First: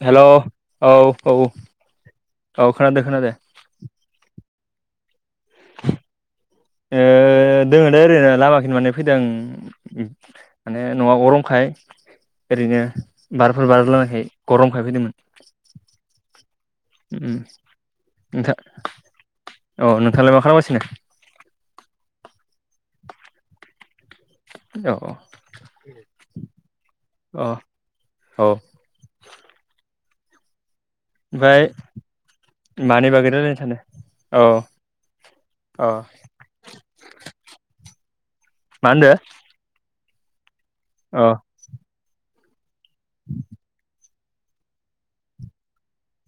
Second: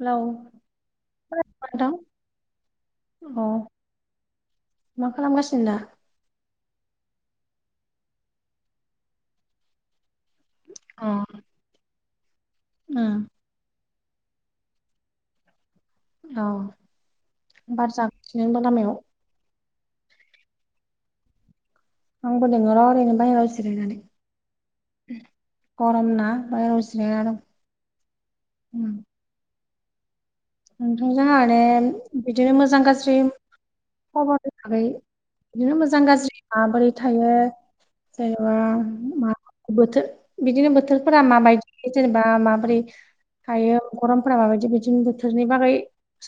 Hello hello औ-औ-औ नोंथां खोनादो-खोनादो। औ मा खालामगासिनो दा? ओ दोङ दे ओरैनो लामाखिनि माने फैदों। माने अ न'आव गरमखाय ओरैनो उम बारफोर बारलनायखाय गरमखाय फैदोंमोन ‌। औ उम बार जागासिनो नोंथां आबो लामायाव। अ नोंथाङालाय मा खालामगासिनो? आंगौ द रावनो बाय जिरायनानै। औ गरम ना बायाव जिरायना अ औ दं। उम नोंथांजों माने ओमफ्राय बिदिनो मोजां गा मानि बागौ लायरायनो सानदों? खबर औ हिसाबै बिदिनो अ मोजां गाज्रि माबोरै थायो जेनेबा मा बोथोर बिदिनो बोथोर फोरा अ माबायदि जेनेबा माबोरै हायो गरमफोरा माबायदि बिदिनो बोरनि बागै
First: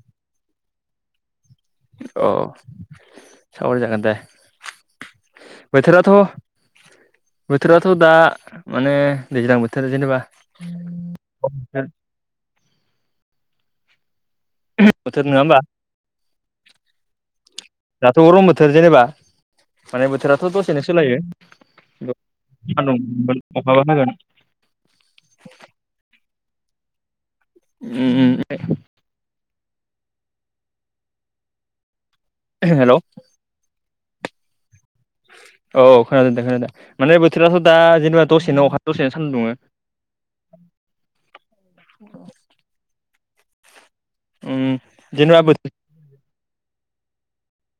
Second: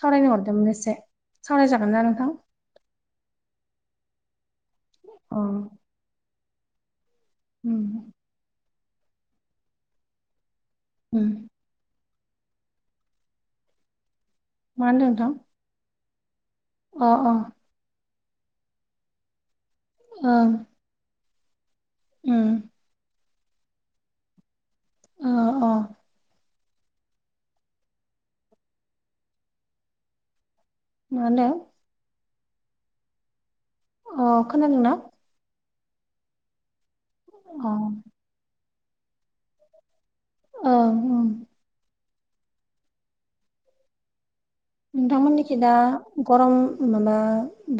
सावरायनो हरदोंमोन एसे। सावनाय जागोन ना? अ नोंथां? सावराय जागोन दे। अ बोथोराथ' उम बोथोराथ' दा माने दैज्लां बोथोर जेनेबा उम [unintelligible] [inaudible] मा होनदों बोथोर नोंथां? नङा होमबा अ-अ दाथ' गरं बोथोर जेनेबा माने बोथोराथ' ओं दसेनो सोलायो उम सान्दुं दुंगोन आखाबो हागोन ओ अ उम उम ए मानो [unintelligible] हेल' अ खोनादोंना? औ खोनादों दे खोनादों माने बोथोराथ' अ दा ओं जेनेबा दसेनो अखा दसेनो सान्दुं दुङो ओ औ उम जेनेबा नोंथांमोननिखि बोथोर दा गरम माबा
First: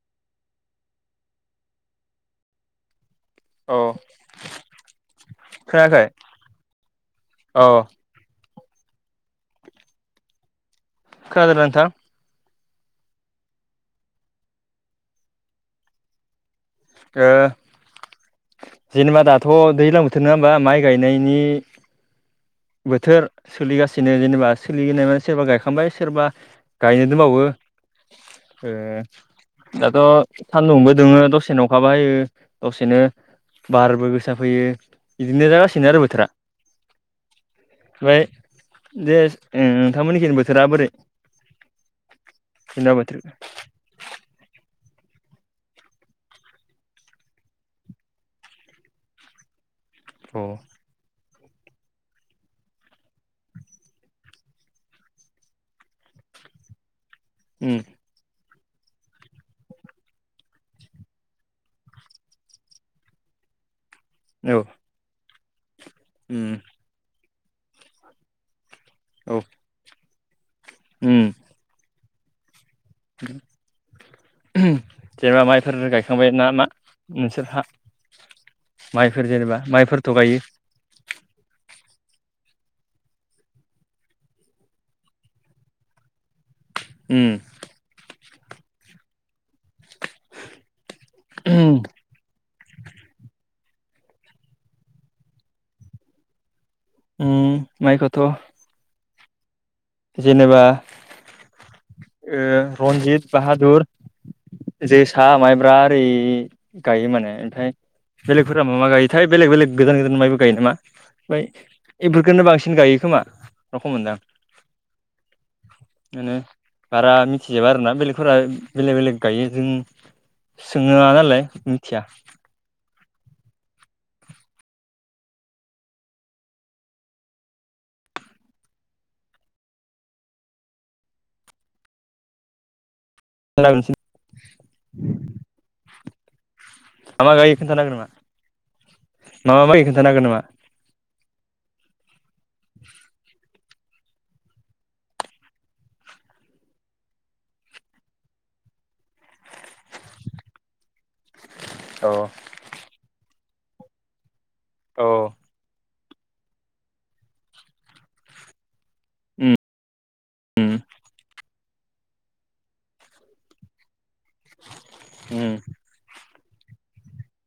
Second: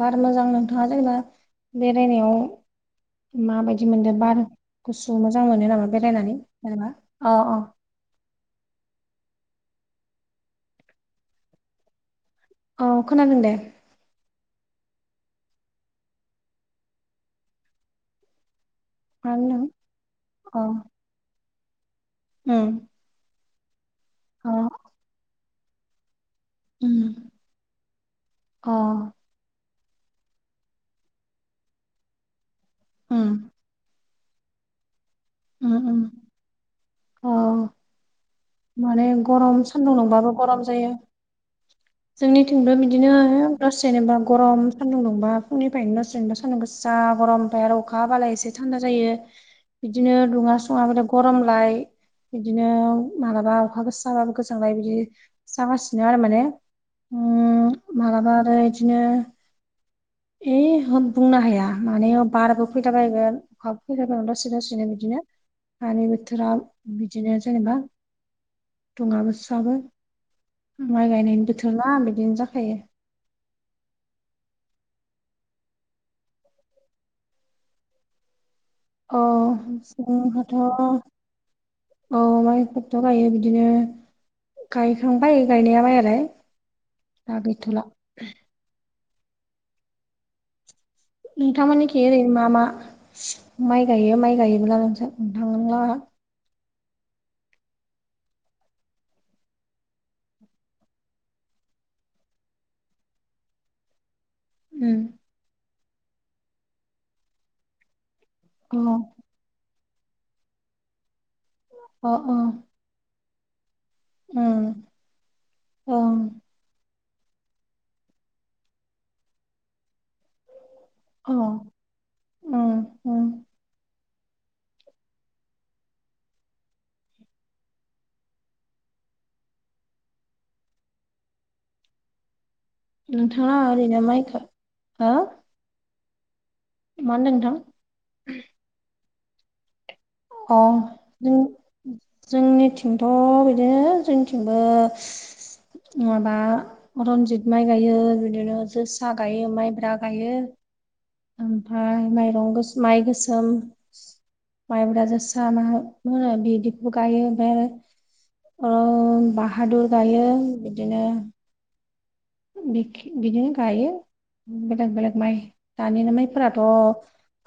बार मोजां नोंथाङा जेनेबा बेरायनायाव औ माबायदि मोनदों बार गुसु मोजां मोनो नामा खोनायाखै बेरायनानै जेनेबा अ अ औ खोना [unintelligible] नोंथां औ खोनादों दे ओ जेनेबा मा दाथ' होनदों दैज्लां बोथोर नङा होमबा अ माइ गायनायनि उम बोथोर सोलिगासिनो जेनेबा अ सोलि [unintelligible] सोरबा गायखांबाय सोरबा गायनो उम दोबावो अ ओ दाथ' सान्दुंबो दुङो दसेनो अंखाबो हायो दसेनो उम बारबो गोसा फैयो इदिनो उम जागासिनो उम आरो बोथोरा अ [inaudible] फ्राय माने दे गरम ओ सान्दुं नोंथांमोननि [unintelligible] बोथोरा बोरै जोंनि थिंबो जोंना बिदिनो बोथोर हे गासी जेनेबा गरम सान्दुं दुंबा फुंनिफायनो दसेनो [unintelligible] सान्दुं गोसा गरम [unintelligible] अखाहाबालाय इसे थान्दा जायो बिदिनो दुङा उम सङा [unintelligible] गरम लाय इदिनो मालाबा अखागोसा गोजांलाय बिदि जागासिनो आरो माने उम उम मालाबा आरो इदिनो इ होम बुंनो हाया माने अ बारबो फैला बायगोन खाब [unintelligible] दसि औ दसिनो बिदिनो हानि बोथोरा उम बि बिदिनो जेनेबा औ दुङाबो सुवाबो माइ उम गायनायनि बोथोरना बिदिनो जाखायो [unintelligible] [unintelligible] ना मा नोंसोरहा अ माइफोर जेनेबा माइफोरथ' गायो जोंहाथ' औ माइफोरथ' गायो बिदिनो गायखांबाय गायनायालाय आरो उम दा गैथ'ला नोंथांमोननिखे ओरै मा मा माइ गायो माइ गायोब्ला नोंसोर नोंथांला उम माइखौथ' जेनेबा ओ रन्जित बाहादुर उम जोसा माइब्रा ओरै गायो माने ओमफाय बेलेगफोरा मा मा गायो था फाय बेलेग बेलेग गोदान गोदान माइबो गायो नामा फाय अ एफोरखोनो बांसिन गायो खोमा रखम मोनदां उम ओं माने बारा मिथिजोबा आरोना बेलेगफोरा बेलेग बेलेग गायो जों सोङो ना अ नालाय मिथिया उम उम नोंथाङा ओरैनो माइखो हो मा होनदों मा नोंथां गायो खोन्थानो हागोन नामा मा मा माय खोन्थानो हागोन नामा अ जों जोंनिथिंथ' बिदिनो जोंनिथिंबो नुवाबा रनजित माइ गायो बिदिनो जोसा गायो माइब्रा गायो। ओमफाय औ माइरं गोस माइ गोसोम माइब्रा जोसा माहा मोना बिदिखौ गायो ओमफाय आरो ओ उम बाहादुर गायो उम बिदिनो बिखि बिदिनो गायो बेलेग बेलेग माइ। उम दानि नि माइफोराथ'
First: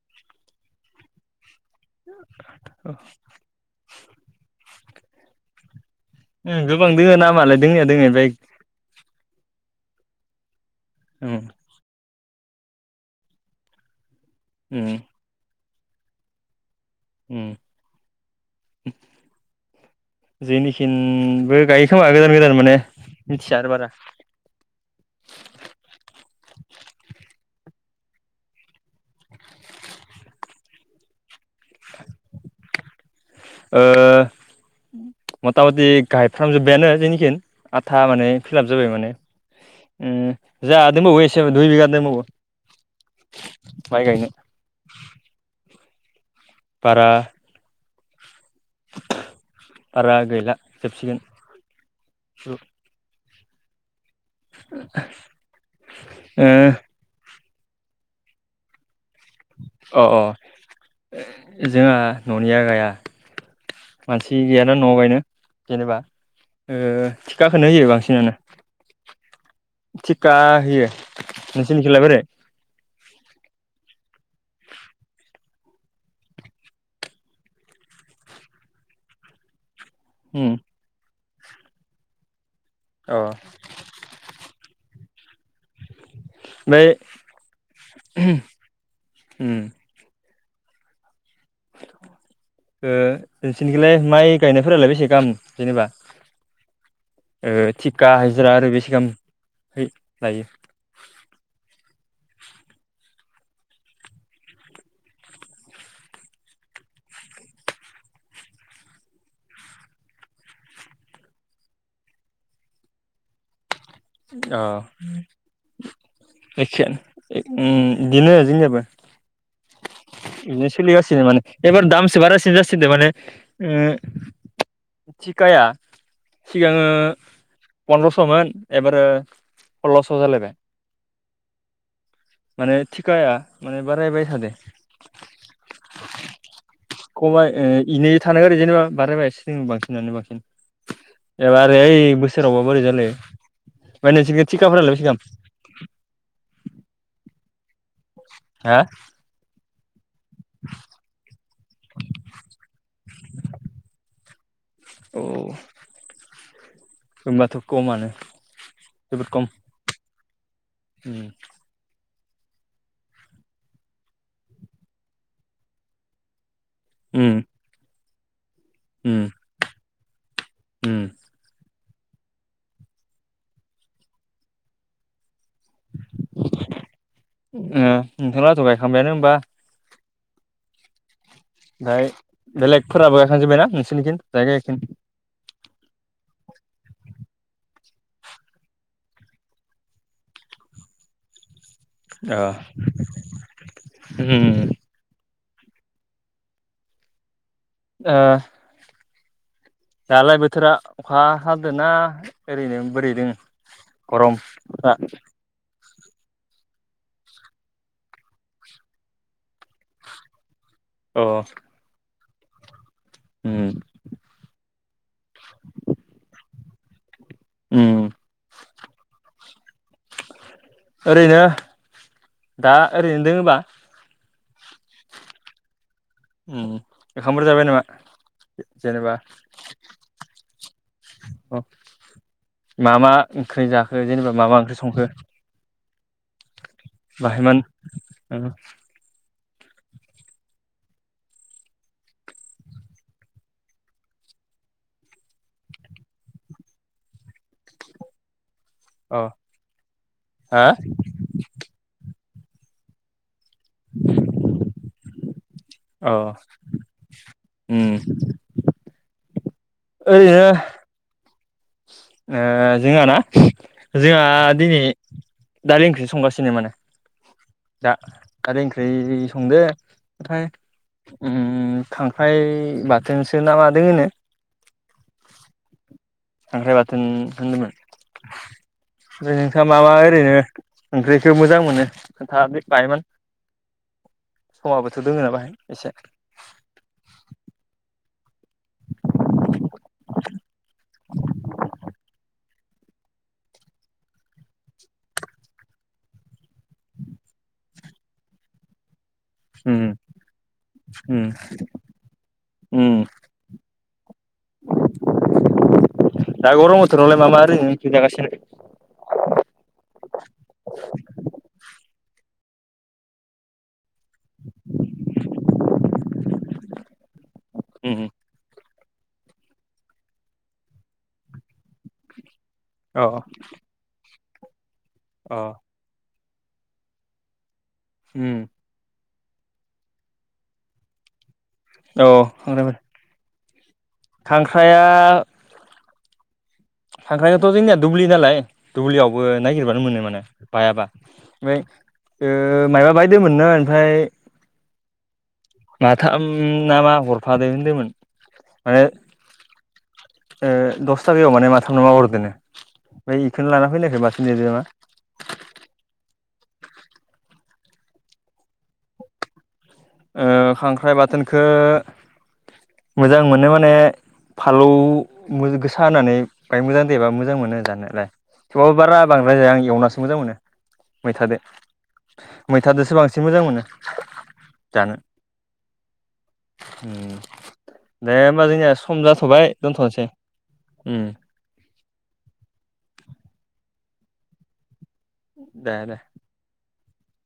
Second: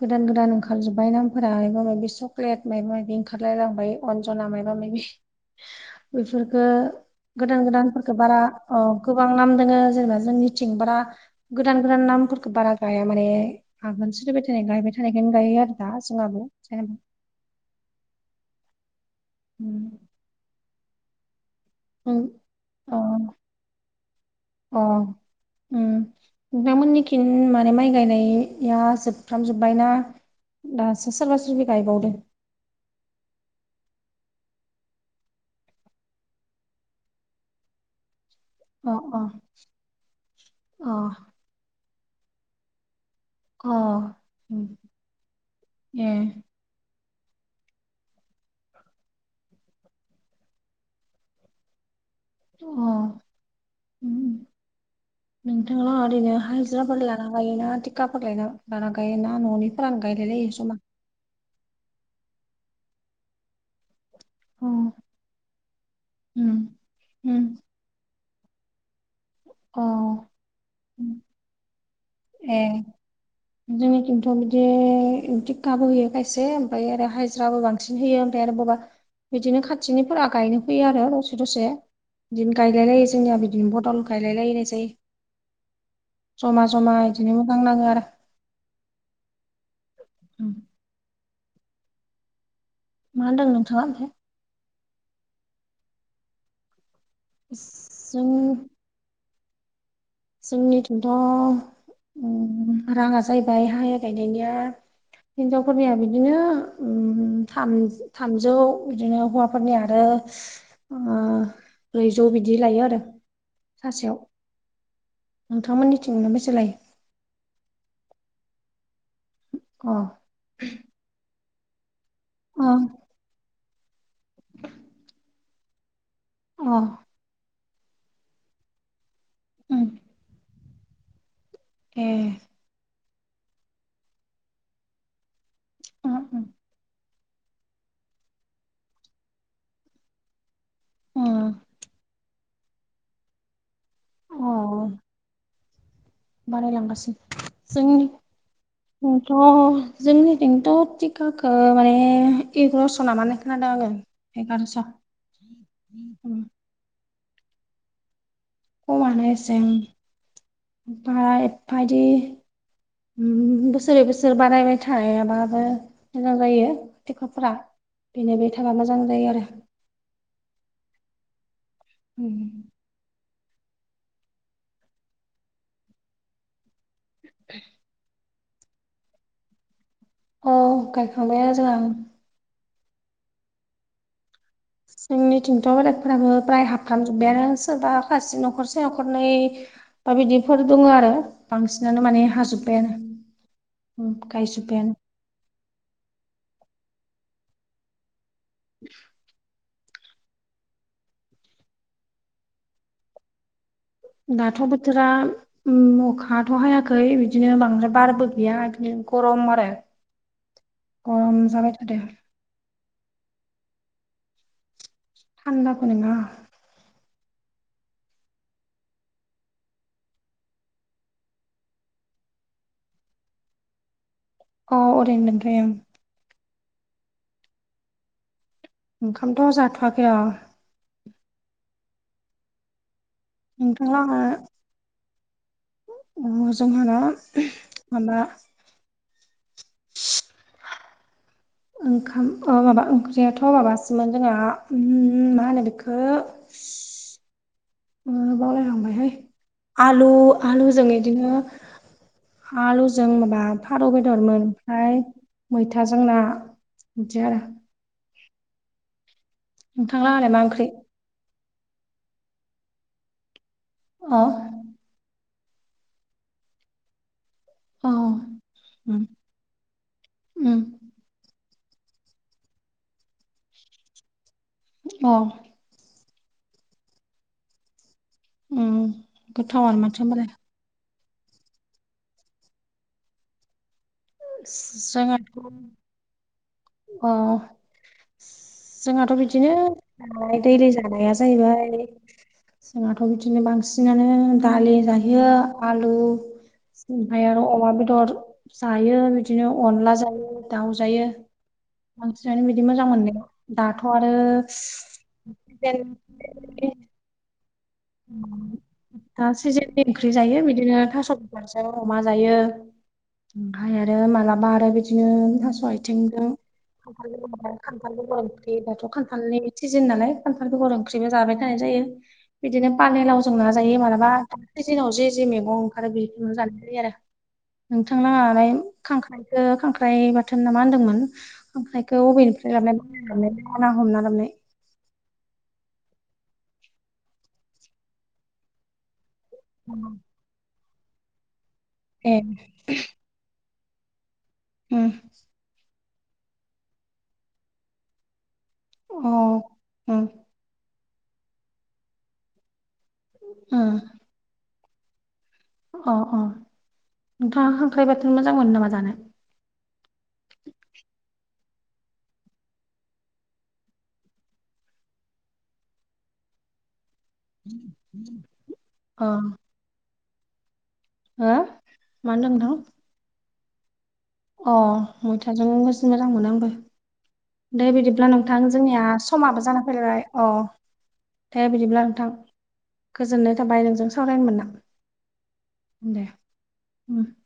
गोदान गोदान ओंखार जोब्बाय नामफोरा मायबा मायबि बे चक्लेट मायाबा मायबि ओंखारलायलांबाय अनजना मायबा मायबि उम बिफोरफोरखो गोबां दोङो नामालाय गोदान दोंनाया दोङो गोदानफोरखो ओमफ्राय बारा औ गोबां नाम दोंङो जेनेबा जोंनिथिंब्रा उम गोदान गोदान नामफोरखौ बारा गाया माने आगोन सोरिबाय थानाय उम गायबाय थानाय हेन गायो आरो दा जोंङाबो जेनेब उम उम जेनिखिनबो गायो खोमा उम गोदान गोदान माने अ मिथिया आरो बारा अ उम नोंथांमोननिखिन माने माइ गायनाया जोबफ्राम जोब्बायना? दासो सोरबा सोरबि गायबावदो ओ मथा मथि गायफ्रामजोबबायानो जेनिखिन आथा माने फिलाप जाबाय अ माने अ उम जा दोनबावो एसे दुइ बिघा दोनबावो अ ए बारा बारा गैला जोबसिगोन। अ उम उम नोंथांङा ओरैनो हाइजिराफोर ला ना गायोना थिखाफोर लायना लाना गायोना न'निफोरानो गायलायलै जमा उम जोंहा न'निया गाया। मानसि अ गैयाना न'आव गायनो जेनेबा उम ओ उम थिखाखौनो होयो बांसिनानो। अ थिखा होयो उम नोंसोरनि खिलाय बोरै? ए जोंनिथिंथ' बिदि दिखाबो होयो खायसे ओमफ्राय आरो हाजिराबो बां सिन होयो ओमफ्राय आरो बबा बिदिनो खा थिनिफोरा उम गायनो फैयो आरो दसे दसे बिदिनो गायलाय लायो अ जोंनिया बिदिनो बदल गायलायलायनाय जायो जमा ओमफ्राय जमा बिदिनो मोजां नांङो आरो। उम उम ओ मा होनदों नोंथाङा नोंसोरनिखौलाय ओमफ्राय माइ गायनायफोरालाय बेसे गाहाम जेनेबा ओ थिखा जों हायजिरा आरो बे सिगां लाय जोंनिथंथ' रांङा जाहैबाय हाय गायनायनिया हिनजावफोरनिया बिदिनो उम थाम थामजौ बिदिनो हौवा फोरनि आरो ओ ब्रैजौ बिदि लायो आरो सानसेयाव। अ नोंथांमोननिथिंनो बेसे लायो? एक उङ बिदिनो जोंनियाबो अ बिदिनो सोलि गसि माने एबार दामसो बारासिन अ जासोदो माने थिखाया अ सिगांङो पन्द्रस'मोन एबारो उम सल्ल'स' जालायबाय ए माने थिखाया माने बारायबाय थादो उम उम खबाय ए इनो थानागोन आरो जायनोबा बारायबायसो जों बांसिनानो बांसिन उम एबा आरो बै ओय बोसोरावबा बोरै जालाय ओमफाय अ नोंसोरखि थिखाफोरलाय बेसे दाम बारायलांगासिनो जोंनि हा आं थ' जोंनिथिंथ' थिकाखौ माने एग्रस' ना मा होनाय खोनादों आङो। एगारस औ उम होमबाथ' खमानो। खमानो जोबोद खम एसे उम। बा उम एबफा इदि उम बोसोरै बोसोर बानायबाय थायाबाबो मोजां जायो। उम थिखाफ्रा बेनो बे थाबा मोजां जायो आरो। उम उम ओ नोंथां लाहिथ' गायखांबायानो होमबा? औ गायख फाय बेलेगफोराबो गायखां जोबबायना नोंसोरनि खिन जायगायाखिन जोंनि थिंथ' बेलेखफोराबो फ्राय हाबखांजोब्बाय आरो सोरबा खासि न'खरसे न'खरनै दा बिदिफोर दङ आरो। बांसिनानो माने अ हाजोबबायानो उम उम गायजोबबायानो। आ [inaudible] दालाय बोथोरा अखा हादोना ओरैनो बोरै दों? दाथ' बोथोरा उम अखाथ' हायाखै बिदिनो बांद्राय बारबो गैया बिनो गरम आरो। अ गरम जाबाय थादों। उम थानदा फानिङा उम ओरैनो दा ओरैनो दोङोबा? अऊ ओरैनो दोन्थ'यो ओं उम एखामफोर जाबाय नामा? जेनेबा ओंखामथ' जाथ'वाखै र' अ' मा मा ओंख्रि नोंथां जाखो लाहा जेनेबा माबा ओंख्रि संखो? अ' ओ जोंहा ना बाहायमोन उम ओंखाम ओ माबा ओंख्रियाथ' माबासोमोन जोङा मा होनो बेखो [inaudible] ओ बावलाय लांबायहाय अ आलु अ आलुजों इदिनो आलुजों माबा फारौ बेदरमोन फाय मैथाजों ना बिदि आरो। उम नोंथांलाहालाय मा ओलैनो ओंख्रि ओ जोंहा ना अ जोंहा दिनै दालि ओंख्रि संगासिनो माने अ दा उम खारै ओंख्रै संदो थाय उम उम खांख्राइ बाथोनसो ना मा दोङोनो। अ' खांख्राइ बाथोन होनदोमोन। उम फ्राय नोंसा गोथावानो मा मा माथो होमबालाय ओरैनो ओंख्रिखो मोजां मोनो खोनथा बे बायमोन। समाबोथ' दोङो ना जोंहाथ' बाहाय एसे अ' जोंहाथ' बिदिनो बाय दैलि जानाया जाहैबाय जोंहाथ' बिदिनो बांसिनानो दालि जायो। आलु ओमफाय आरो अमा बेदर जायो बिदिनो उम अनला जायो दाउ जायो। उम बांसिनानो बिदि मोजां उम मोननाय दाथ' आरो देन दा गरम बोथोरावलाय मा मा ओरैनो ओंख्रि जागासिनो। दा सिजेननि ओंख्रि जायो बिदिनो थास' बिसंजों अमा जायो। ओमफ्राय आरो मालाबा आरो बिदिनो थास' आथिंजों [unintelligible] बे उम दाथ' खान्थालनि सिजन नालाय खान्थाल बेगर ओंख्रिबो जाबाय थानाय जायो। बिदिनो अ फानिलावजों ना जायो मालाबा दाखालि दिनाव जे जे अ मैगं आरो बेखौनो जानाजायो आरो नोंथांङा उम [unintelligible] खांख्राइखौ खांख्राइ बाथोन ना मा होन्दोंमोन खांख्राइखौ औ अबेनिफ्राय [unintelligible] [unintelligible] ख्राया खांख्रायआथ' जोंनिया दुब्लि नालाय दुब्लियावबो नायगिरबानो मोनो माने। बायाबा ओमफ्राय ए ओ मायबा बायदि [unintelligible] ओमफ्राय हम माथाम नामा हरफादो होनदोंमोन अ उम उम [unintelligible] [unintelligible] अ अ नोंथाङा खांख्राय बाथोन मोजां मोनो नामा जानो। ओ खांख्राइ बाथोनखौ मोजां मोनो माने फालौ गोसा होनानै बाय मोजां देबा मोजां मोनो जानोलाय थेवबाबो बारा अ बांद्राय जाया आं एवनासो मोजां मोनो। हो मैथाजों मा होनदों नोंथां मैथाजोंसो बांसिन मोजां मोनो। अ जानो मैथाजों [unintelligible] मोजां मोनो आंबो। दे बिदिब्ला नोंथां होमबा जोंनिया सम जाथ'बाय समाबो जाना फैलायबाय दोनथ'नोसै अ। उम। दे बिदिब्ला नोंथां गोजोननाय थाबाय नोंजों सावरायनो मोनना। दे दे [inaudible]